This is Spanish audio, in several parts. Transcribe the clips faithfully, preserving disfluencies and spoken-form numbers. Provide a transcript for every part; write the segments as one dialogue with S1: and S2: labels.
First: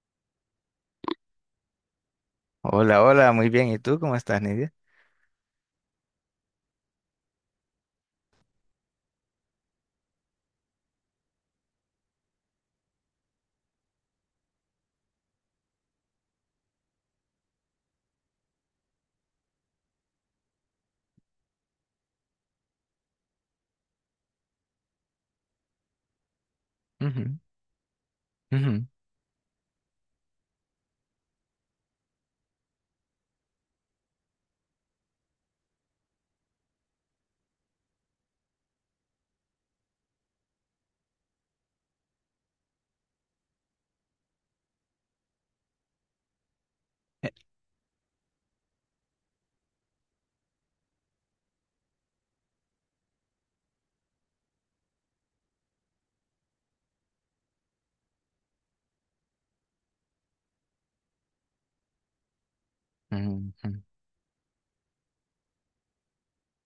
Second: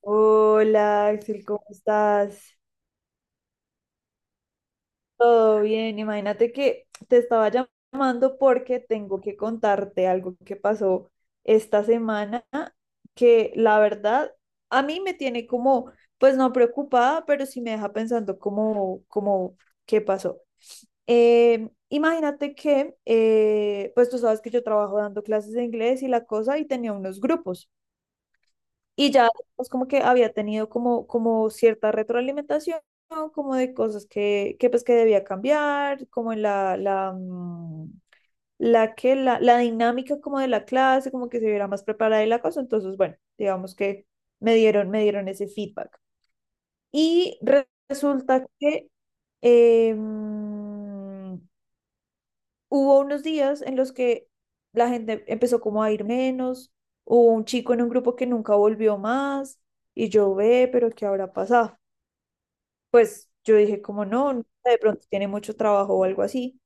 S1: Hola Axel, ¿cómo estás?
S2: Hola, hola, muy bien. ¿Y tú cómo estás, Nidia?
S1: Todo bien, imagínate que te estaba llam- llamando porque tengo que contarte algo que pasó esta semana que la verdad a mí me tiene como, pues no preocupada, pero sí me deja pensando como, como, ¿qué pasó? Eh, imagínate que, eh, pues tú sabes que yo trabajo dando clases de inglés y la cosa y tenía unos
S2: Ujú,
S1: grupos.
S2: ujú,
S1: Y ya, pues como que había tenido como, como cierta retroalimentación, ¿no? Como de cosas que, que pues que debía cambiar, como en la, la, mm, la que, la, la dinámica como de la clase, como que se viera más preparada y la cosa. Entonces, bueno, digamos que me dieron, me dieron ese feedback.
S2: eh,
S1: Y re- resulta que, eh, hubo unos días en los que la gente empezó como a ir menos, hubo un chico en un grupo que nunca volvió más y yo ve, pero ¿qué habrá pasado? Pues
S2: ujú,
S1: yo dije
S2: mm,
S1: como no, no sé, de pronto tiene mucho trabajo o algo así.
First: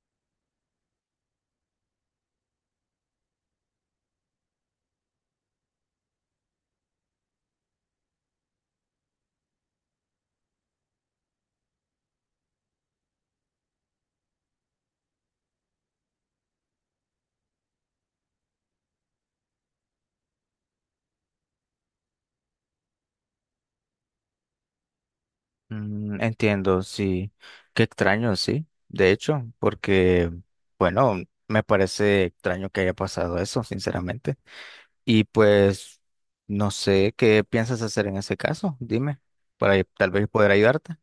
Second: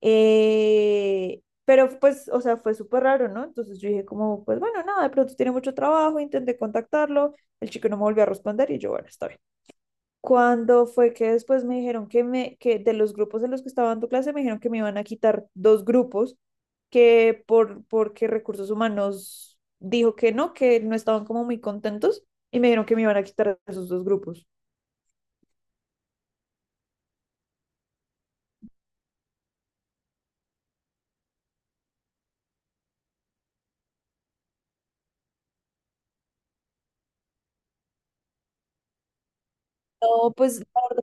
S1: Eh, pero pues, o sea, fue súper raro, ¿no? Entonces yo dije como, pues bueno, nada, de pronto tiene mucho trabajo, intenté contactarlo, el chico no me volvió a responder y yo, bueno, está bien. Cuando fue que después me dijeron que me, que de los grupos en los que estaba dando clase, me dijeron que me iban a quitar dos grupos, que por, porque recursos humanos dijo que no, que no estaban como muy contentos, y me dijeron que me iban a quitar esos dos grupos.
S2: mm, entiendo, sí. Qué extraño, sí. De hecho, porque, bueno, me parece extraño que haya pasado eso, sinceramente. Y pues, no sé qué piensas hacer en ese caso. Dime, para tal vez
S1: No,
S2: poder
S1: pues
S2: ayudarte.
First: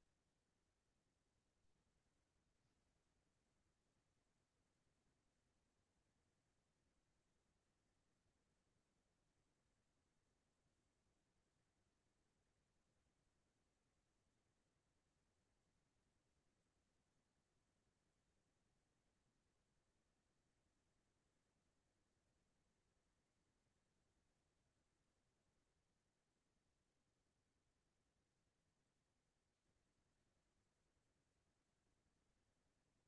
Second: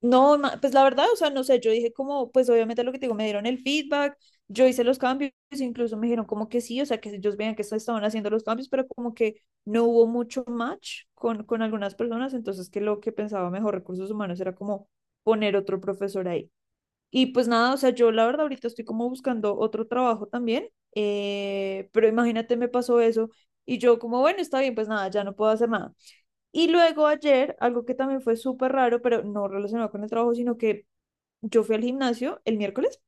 S1: no, ma- pues la verdad, o sea, no sé, yo dije como, pues obviamente lo que te digo, me dieron el feedback, yo hice los cambios, incluso me dijeron como que sí, o sea, que ellos veían que se estaban haciendo los cambios, pero como que no hubo mucho match con, con algunas personas, entonces que lo que pensaba mejor recursos humanos era como poner otro profesor ahí. Y pues nada, o sea, yo la verdad ahorita estoy como buscando otro trabajo también, eh, pero imagínate, me pasó eso y yo como, bueno, está bien, pues nada, ya no puedo hacer nada. Y luego ayer, algo que también fue súper raro, pero no relacionado con el trabajo, sino que yo fui al gimnasio el miércoles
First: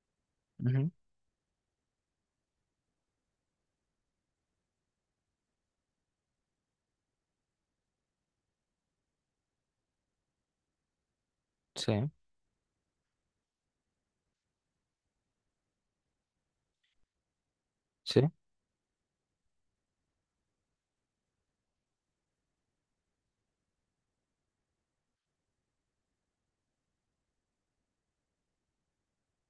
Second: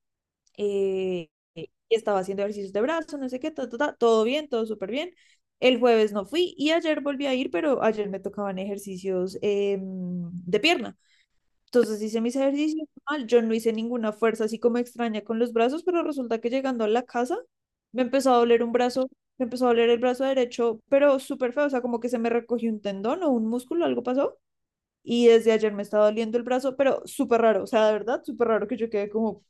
S2: Ujú,
S1: eh, y estaba haciendo ejercicios de brazo, no sé qué, ta, ta, ta, todo bien, todo súper bien. El jueves no fui y ayer volví a ir, pero ayer me tocaban ejercicios eh, de pierna.
S2: sí,
S1: Entonces hice mis ejercicios mal, yo no hice ninguna fuerza así como extraña con los brazos, pero resulta que llegando a la casa me
S2: sí.
S1: empezó a doler un brazo, me empezó a doler el brazo derecho, pero súper feo, o sea, como que se me recogió un tendón o un músculo, algo pasó y desde ayer me está doliendo el brazo, pero súper raro, o sea, de verdad, súper raro que yo quede como,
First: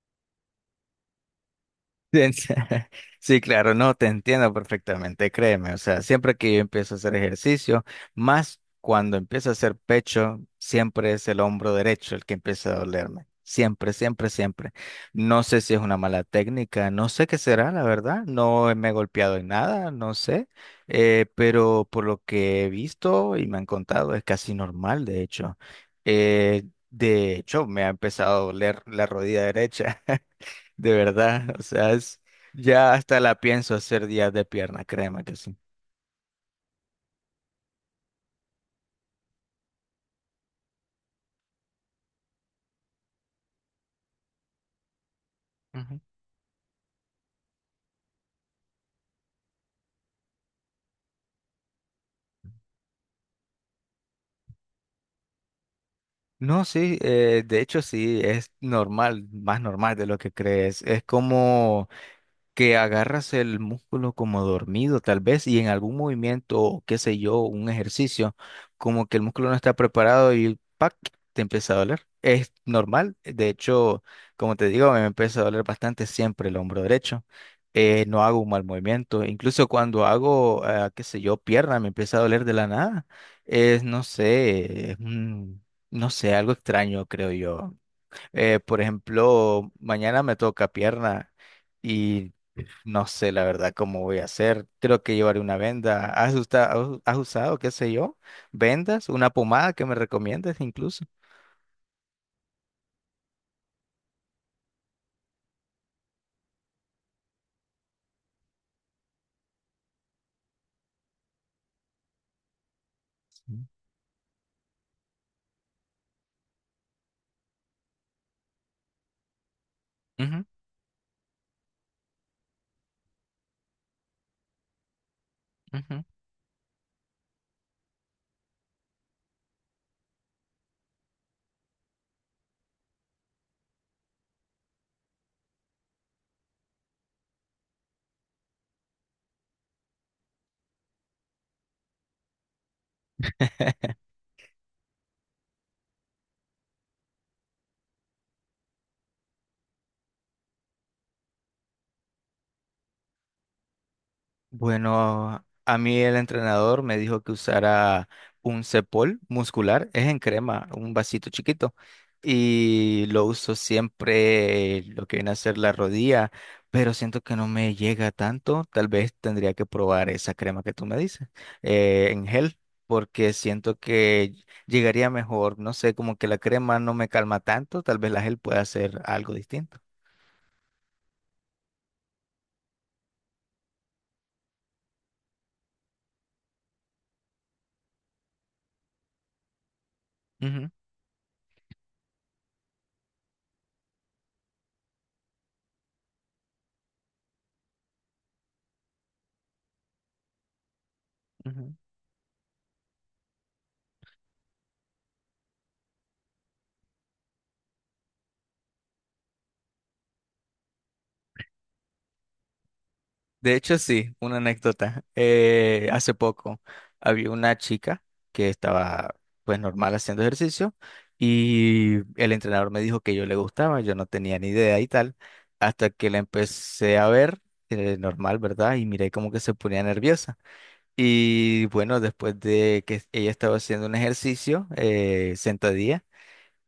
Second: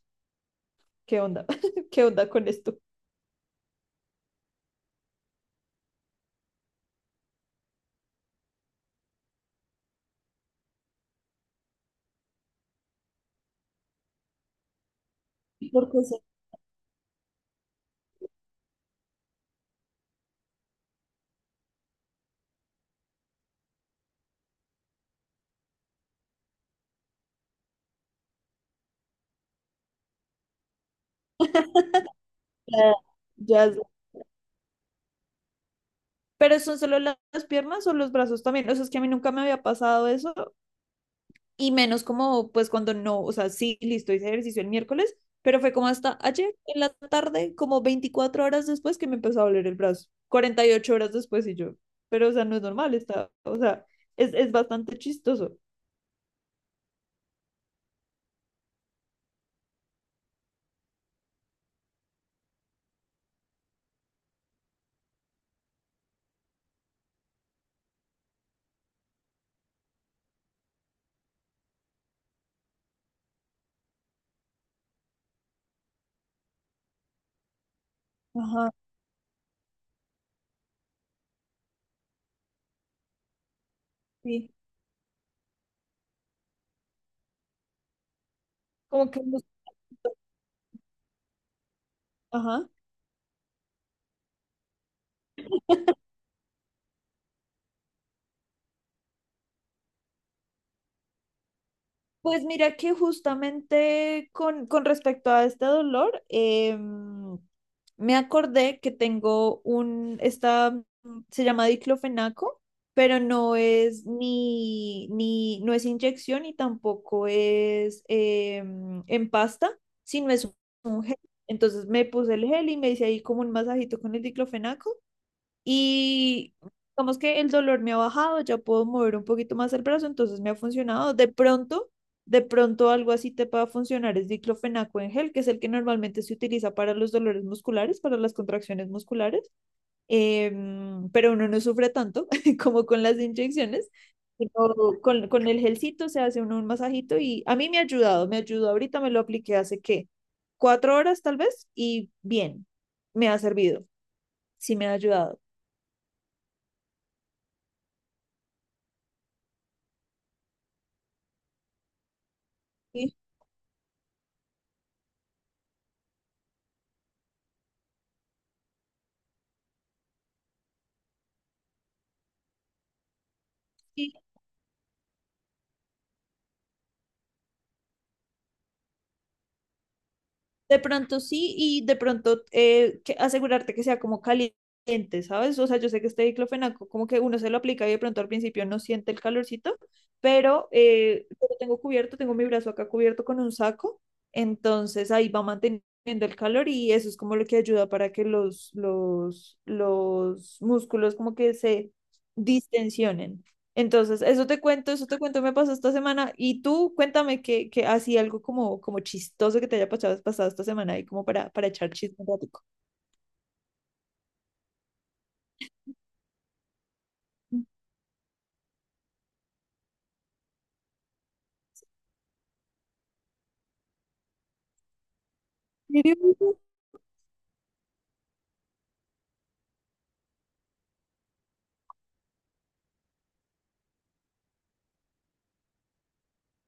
S1: ¿qué onda? ¿Qué
S2: Te
S1: onda con esto?
S2: enti- Sí, claro, no, te entiendo perfectamente, créeme. O sea, siempre que yo empiezo a hacer ejercicio, más cuando empiezo a hacer pecho, siempre es el hombro derecho el que empieza a dolerme. Siempre, siempre, siempre. No sé si es una
S1: Porque sí.
S2: mala técnica, no sé qué será, la verdad. No me he golpeado en nada, no sé. Eh, pero por lo que he visto y me han contado, es casi normal, de hecho. Eh, de hecho, me ha empezado a doler la rodilla derecha. De verdad, o sea, es, ya
S1: Ya,
S2: hasta la
S1: ya
S2: pienso
S1: es-
S2: hacer días de pierna, créeme que sí.
S1: pero son solo la- las piernas o los brazos también. O sea, es que a mí nunca me había pasado eso. Y menos como, pues cuando no, o sea, sí, listo, hice ejercicio el miércoles, pero fue como
S2: Ujú.
S1: hasta ayer en la tarde, como veinticuatro horas después que me empezó a doler el brazo. Cuarenta y ocho horas después y yo. Pero, o sea, no es normal, está, o sea, es, es bastante chistoso.
S2: No, sí, eh, de hecho sí, es normal, más normal de lo que crees. Es como que agarras el músculo como dormido tal vez y en algún movimiento o qué sé yo, un ejercicio, como que el músculo no está preparado y ¡pac! Te empieza a doler. Es normal, de hecho, como te digo, me empieza a doler bastante siempre el hombro derecho. Eh, no hago un mal
S1: Ajá,
S2: movimiento, incluso cuando hago, ah, qué sé yo, pierna, me empieza a doler de la nada. Es, no
S1: sí.
S2: sé, es un- No sé, algo extraño, creo yo. Eh, por
S1: Como que
S2: ejemplo, mañana me toca pierna. Y
S1: ajá.
S2: no sé la verdad cómo voy a hacer. Creo que llevaré una venda. ¿Has usado, has usado, qué sé yo, vendas, una pomada que me recomiendes incluso?
S1: Pues mira que justamente con, con respecto a este dolor, em, me acordé que tengo un, esta, mm, se llama diclofenaco, pero no
S2: Sí.
S1: es ni, ni, no es inyección y tampoco es em, en pasta, sino
S2: Ujú,
S1: es un gel. Entonces me puse el gel y me hice ahí como un masajito con el diclofenaco,
S2: ujú.
S1: y digamos que el dolor me ha bajado, ya puedo mover un poquito más el brazo, entonces me ha funcionado. De pronto, de pronto algo así te pueda funcionar es diclofenaco en gel, que es el que normalmente se utiliza para los dolores musculares, para las contracciones musculares, em, pero uno no sufre tanto como con las inyecciones. Sino Con, con el gelcito se hace uno un masajito y a mí me ha ayudado, me ayudó ahorita, me lo apliqué hace qué, cuatro horas tal vez y bien, me ha servido, sí me ha ayudado.
S2: Bueno, a mí el entrenador me dijo que usara un Cepol muscular, es en crema, un vasito chiquito, y lo uso siempre lo que viene a ser la rodilla, pero siento que no me llega tanto, tal vez tendría que probar esa crema que tú me dices, eh, en gel, porque siento
S1: Sí,
S2: que llegaría mejor, no sé, como que la crema no me calma tanto, tal vez la gel pueda hacer algo distinto.
S1: de pronto sí, y de pronto eh, que- asegurarte que sea como caliente, ¿sabes? O sea, yo sé que este diclofenaco, como que uno se lo aplica y de pronto al principio no siente el calorcito, pero
S2: Ujú,
S1: eh, yo lo tengo cubierto, tengo mi brazo acá cubierto con un saco, entonces ahí va manteniendo el calor y eso es como lo que ayuda para que los, los, los músculos como que
S2: ujú.
S1: se distensionen. Entonces, eso te cuento, eso te cuento, me pasó esta semana. Y tú, cuéntame que, que así algo como, como chistoso que te haya pasado, pasado esta semana y como para, para echar chisme un ratico.
S2: De hecho, sí, una anécdota. Eh, hace poco había una chica que estaba pues normal haciendo ejercicio y el entrenador me dijo que yo le gustaba, yo no tenía ni idea y tal, hasta
S1: ¿En
S2: que la
S1: serio?
S2: empecé a ver, eh, normal, ¿verdad? Y miré como que se ponía nerviosa. Y bueno, después de que ella estaba haciendo un ejercicio, eh, sentadilla.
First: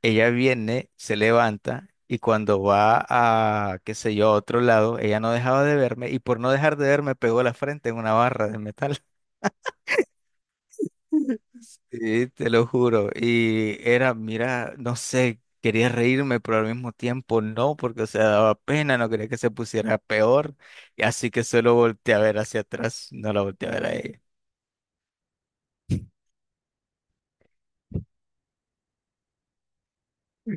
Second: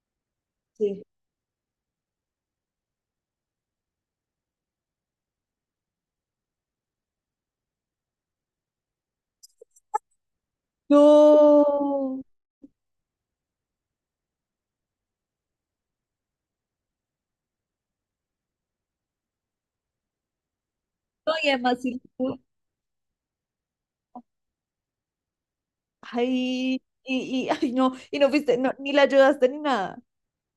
S2: Ella viene,
S1: Sí.
S2: se levanta y cuando va a, qué sé yo, a otro lado, ella no dejaba de verme y por no dejar de verme pegó la frente en una barra de metal.
S1: No.
S2: Sí, te lo juro. Y era, mira, no sé, quería reírme, pero al mismo tiempo no, porque o sea, daba pena, no quería que se pusiera peor. Y así
S1: No,
S2: que
S1: y
S2: solo
S1: además sí
S2: volteé a ver
S1: lo-
S2: hacia atrás, no la volteé a ver a ella.
S1: ay, y, y, ay, no, y no fuiste, no, ni la ayudaste ni nada.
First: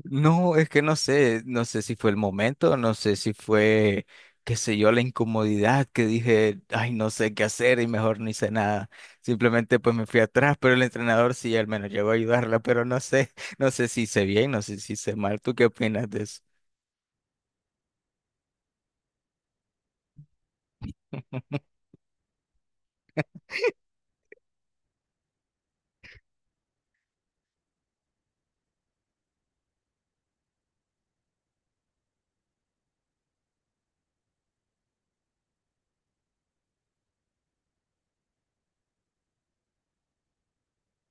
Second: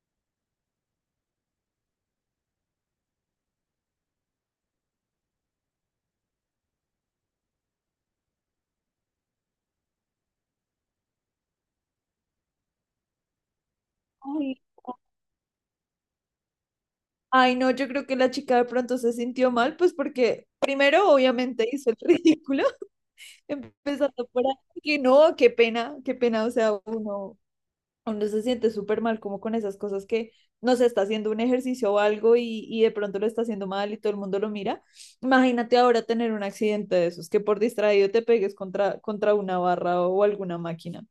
S2: No, es que no sé, no sé si fue el momento, no sé si fue, qué sé yo, la incomodidad que dije, ay, no sé qué hacer y mejor no hice nada. Simplemente pues me fui atrás, pero el entrenador sí al menos llegó a ayudarla, pero no sé, no sé si hice bien,
S1: Ay,
S2: no sé si hice mal. ¿Tú qué opinas de eso?
S1: ay, no, yo creo que la chica de pronto se sintió mal, pues porque primero obviamente hizo el ridículo, empezando por ahí, que no, qué pena, qué pena, o sea, uno, uno se siente súper mal como con esas cosas que no se está haciendo un ejercicio o algo y, y de pronto lo está haciendo mal y todo el mundo lo mira. Imagínate ahora tener un accidente de esos, que por distraído te pegues contra, contra una barra o alguna máquina.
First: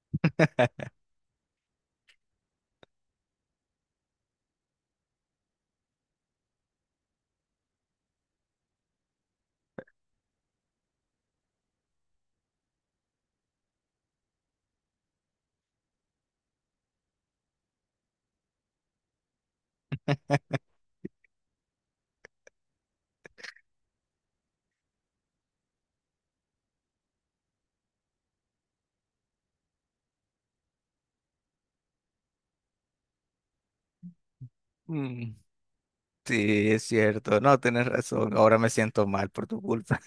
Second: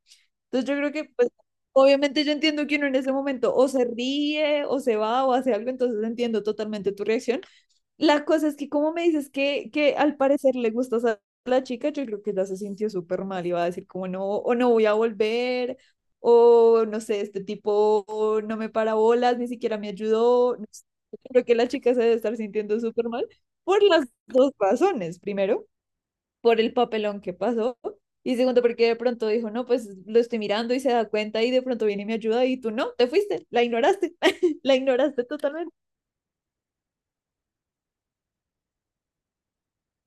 S1: Entonces yo creo que, pues, obviamente yo entiendo que uno en ese momento o se ríe o se va o hace algo, entonces entiendo totalmente tu reacción, la cosa es que como me dices que, que al parecer le gustas a la chica, yo creo que ya se sintió súper mal y va a decir como no, o no voy a volver, o no sé, este tipo no me para bolas, ni siquiera me ayudó. No sé. Creo que la chica se debe estar sintiendo súper mal por las dos razones. Primero, por el papelón que pasó. Y segundo, porque de pronto dijo, no, pues lo estoy mirando y se da cuenta y de pronto viene y me ayuda y tú no, te fuiste, la ignoraste, la ignoraste
S2: Mm,
S1: totalmente.
S2: sí, es cierto, no, tienes razón, ahora me siento mal por tu culpa.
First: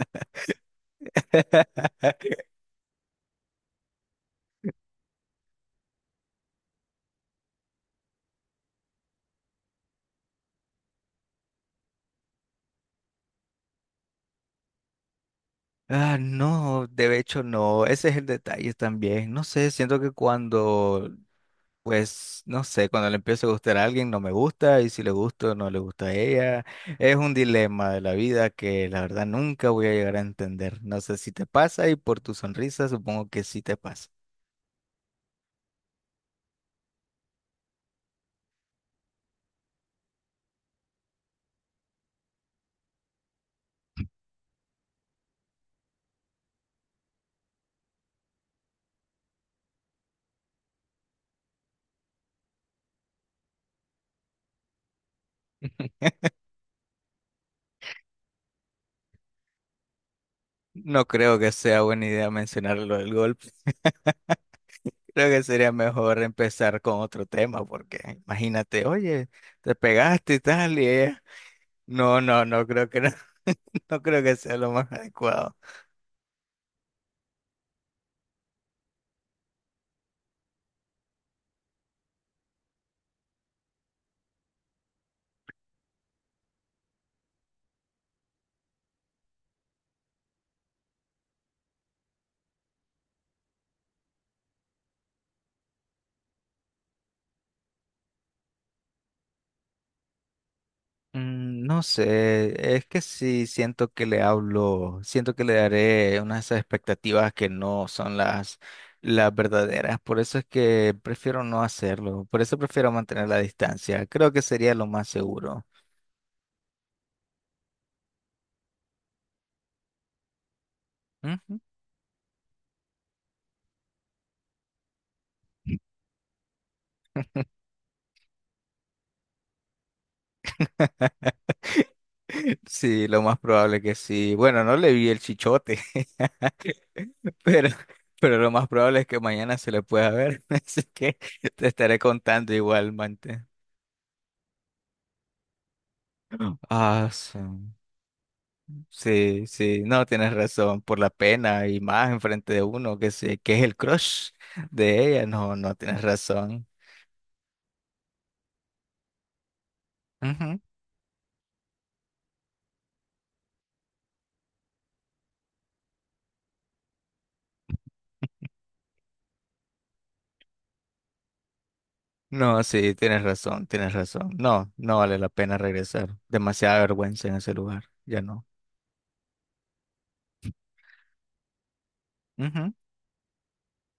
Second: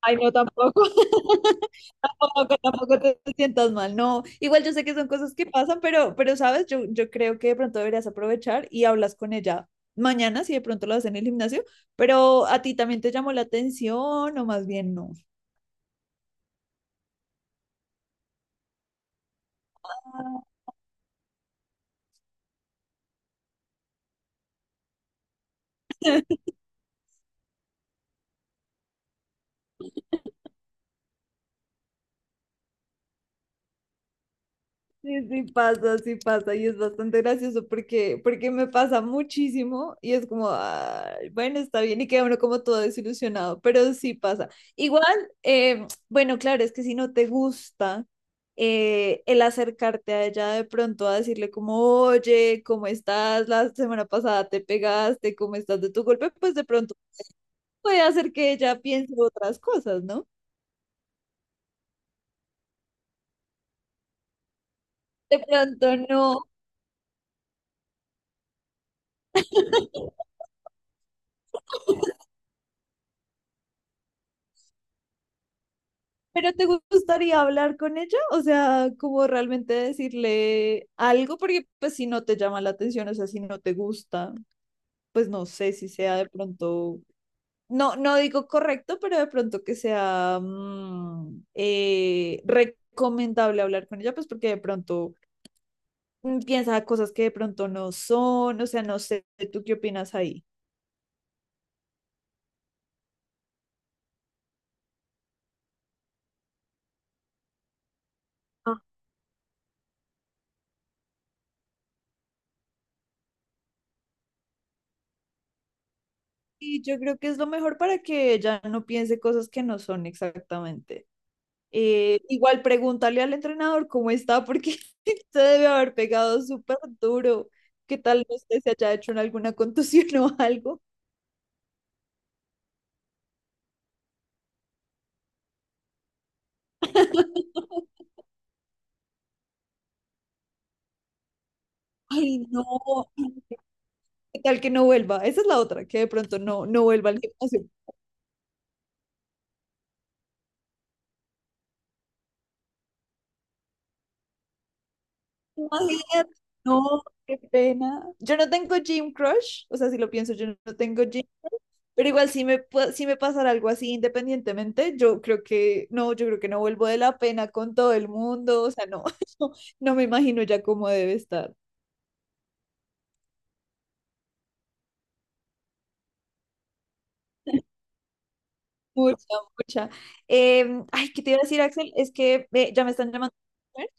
S1: Ay, no, tampoco. Tampoco, tampoco te sientas mal. No, igual yo sé que son cosas que pasan, pero, pero sabes, yo, yo creo que de pronto deberías aprovechar y hablas con ella mañana si de pronto lo haces en el gimnasio, pero a ti también te llamó la atención o más bien no.
S2: Ah, no, de hecho no, ese es el detalle también. No sé, siento que
S1: Ah,
S2: cuando, pues no sé, cuando le empiezo a gustar a alguien no me gusta y si le gusto no le gusta a ella. Es un dilema de la vida que la verdad nunca voy a llegar a entender. No sé si te pasa y por tu sonrisa supongo que sí te pasa.
S1: sí, sí pasa, sí pasa y es bastante gracioso porque, porque me pasa muchísimo y es como, "Ay, bueno, está bien" y queda uno como todo desilusionado, pero sí pasa. Igual, eh, bueno, claro, es que si no te gusta eh, el acercarte a ella de pronto a decirle como, oye, ¿cómo estás? La semana pasada te pegaste, ¿cómo estás de tu golpe? Pues de pronto puede hacer que ella piense otras cosas, ¿no?
S2: No creo que sea buena idea mencionar lo del golpe. Creo
S1: De
S2: que sería
S1: pronto
S2: mejor
S1: no.
S2: empezar con otro tema porque imagínate, oye, te pegaste y tal y ella... No, no, no creo que no, no creo que sea lo más adecuado.
S1: ¿Pero te gustaría hablar con ella? O sea, como realmente decirle algo, porque pues si no te llama la atención, o sea, si no te gusta, pues no sé si sea de pronto no, no digo correcto, pero de pronto que sea mm, eh, recomendable hablar con ella, pues porque de pronto mm, piensa cosas que de pronto no son, o sea, no sé, ¿tú qué opinas ahí?
S2: Mm, no sé, es que sí siento que le hablo, siento que le daré unas expectativas que no son las,
S1: Ah,
S2: las verdaderas, por eso es que prefiero no hacerlo, por eso prefiero mantener la distancia, creo que sería lo más seguro.
S1: y yo creo que es lo mejor para que ella no piense cosas que no son exactamente.
S2: Ujú.
S1: Eh, igual pregúntale al entrenador cómo está, porque se debe haber pegado súper duro. ¿Qué tal no sé si haya hecho en alguna contusión o algo?
S2: Sí, lo más probable que sí. Bueno, no le vi el chichote, pero, pero lo más probable es que mañana se le pueda ver, así que te estaré
S1: Ay,
S2: contando
S1: no,
S2: igualmente.
S1: ¿qué tal que no vuelva? Esa es la otra, que de pronto no, no
S2: Ah,
S1: vuelva al
S2: sí.
S1: gimnasio.
S2: Sí, sí, no, tienes razón, por la pena y más enfrente de uno que se, que es el crush de ella, no, no, tienes
S1: Imagínate,
S2: razón.
S1: no, qué pena. Yo no tengo gym crush, o sea, si lo pienso, yo
S2: Ujú.
S1: no tengo gym, pero igual si me, pa- si me pasara algo así independientemente, yo creo que no, yo creo que no vuelvo de la pena con todo el mundo, o sea, no, no, no me imagino ya cómo debe estar.
S2: No, sí, tienes razón, tienes razón. No, no vale la pena regresar. Demasiada vergüenza en ese lugar, ya no.
S1: Mucha, mucha. Em, ay, ¿qué te iba a decir, Axel? Es que
S2: Ujú,
S1: eh, ya me están llamando a comer.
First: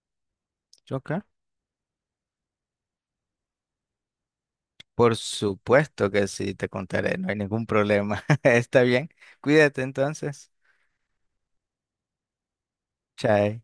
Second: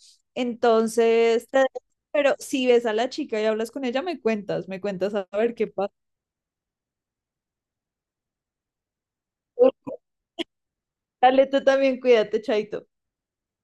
S2: ok.
S1: Entonces, te dejo, pero si ves a la chica y hablas con ella, me cuentas, me cuentas
S2: Por
S1: a ver qué pasa.
S2: supuesto que sí, te contaré, no hay ningún problema. Está bien, cuídate entonces.
S1: Dale, tú también cuídate, Chaito.
S2: Chao.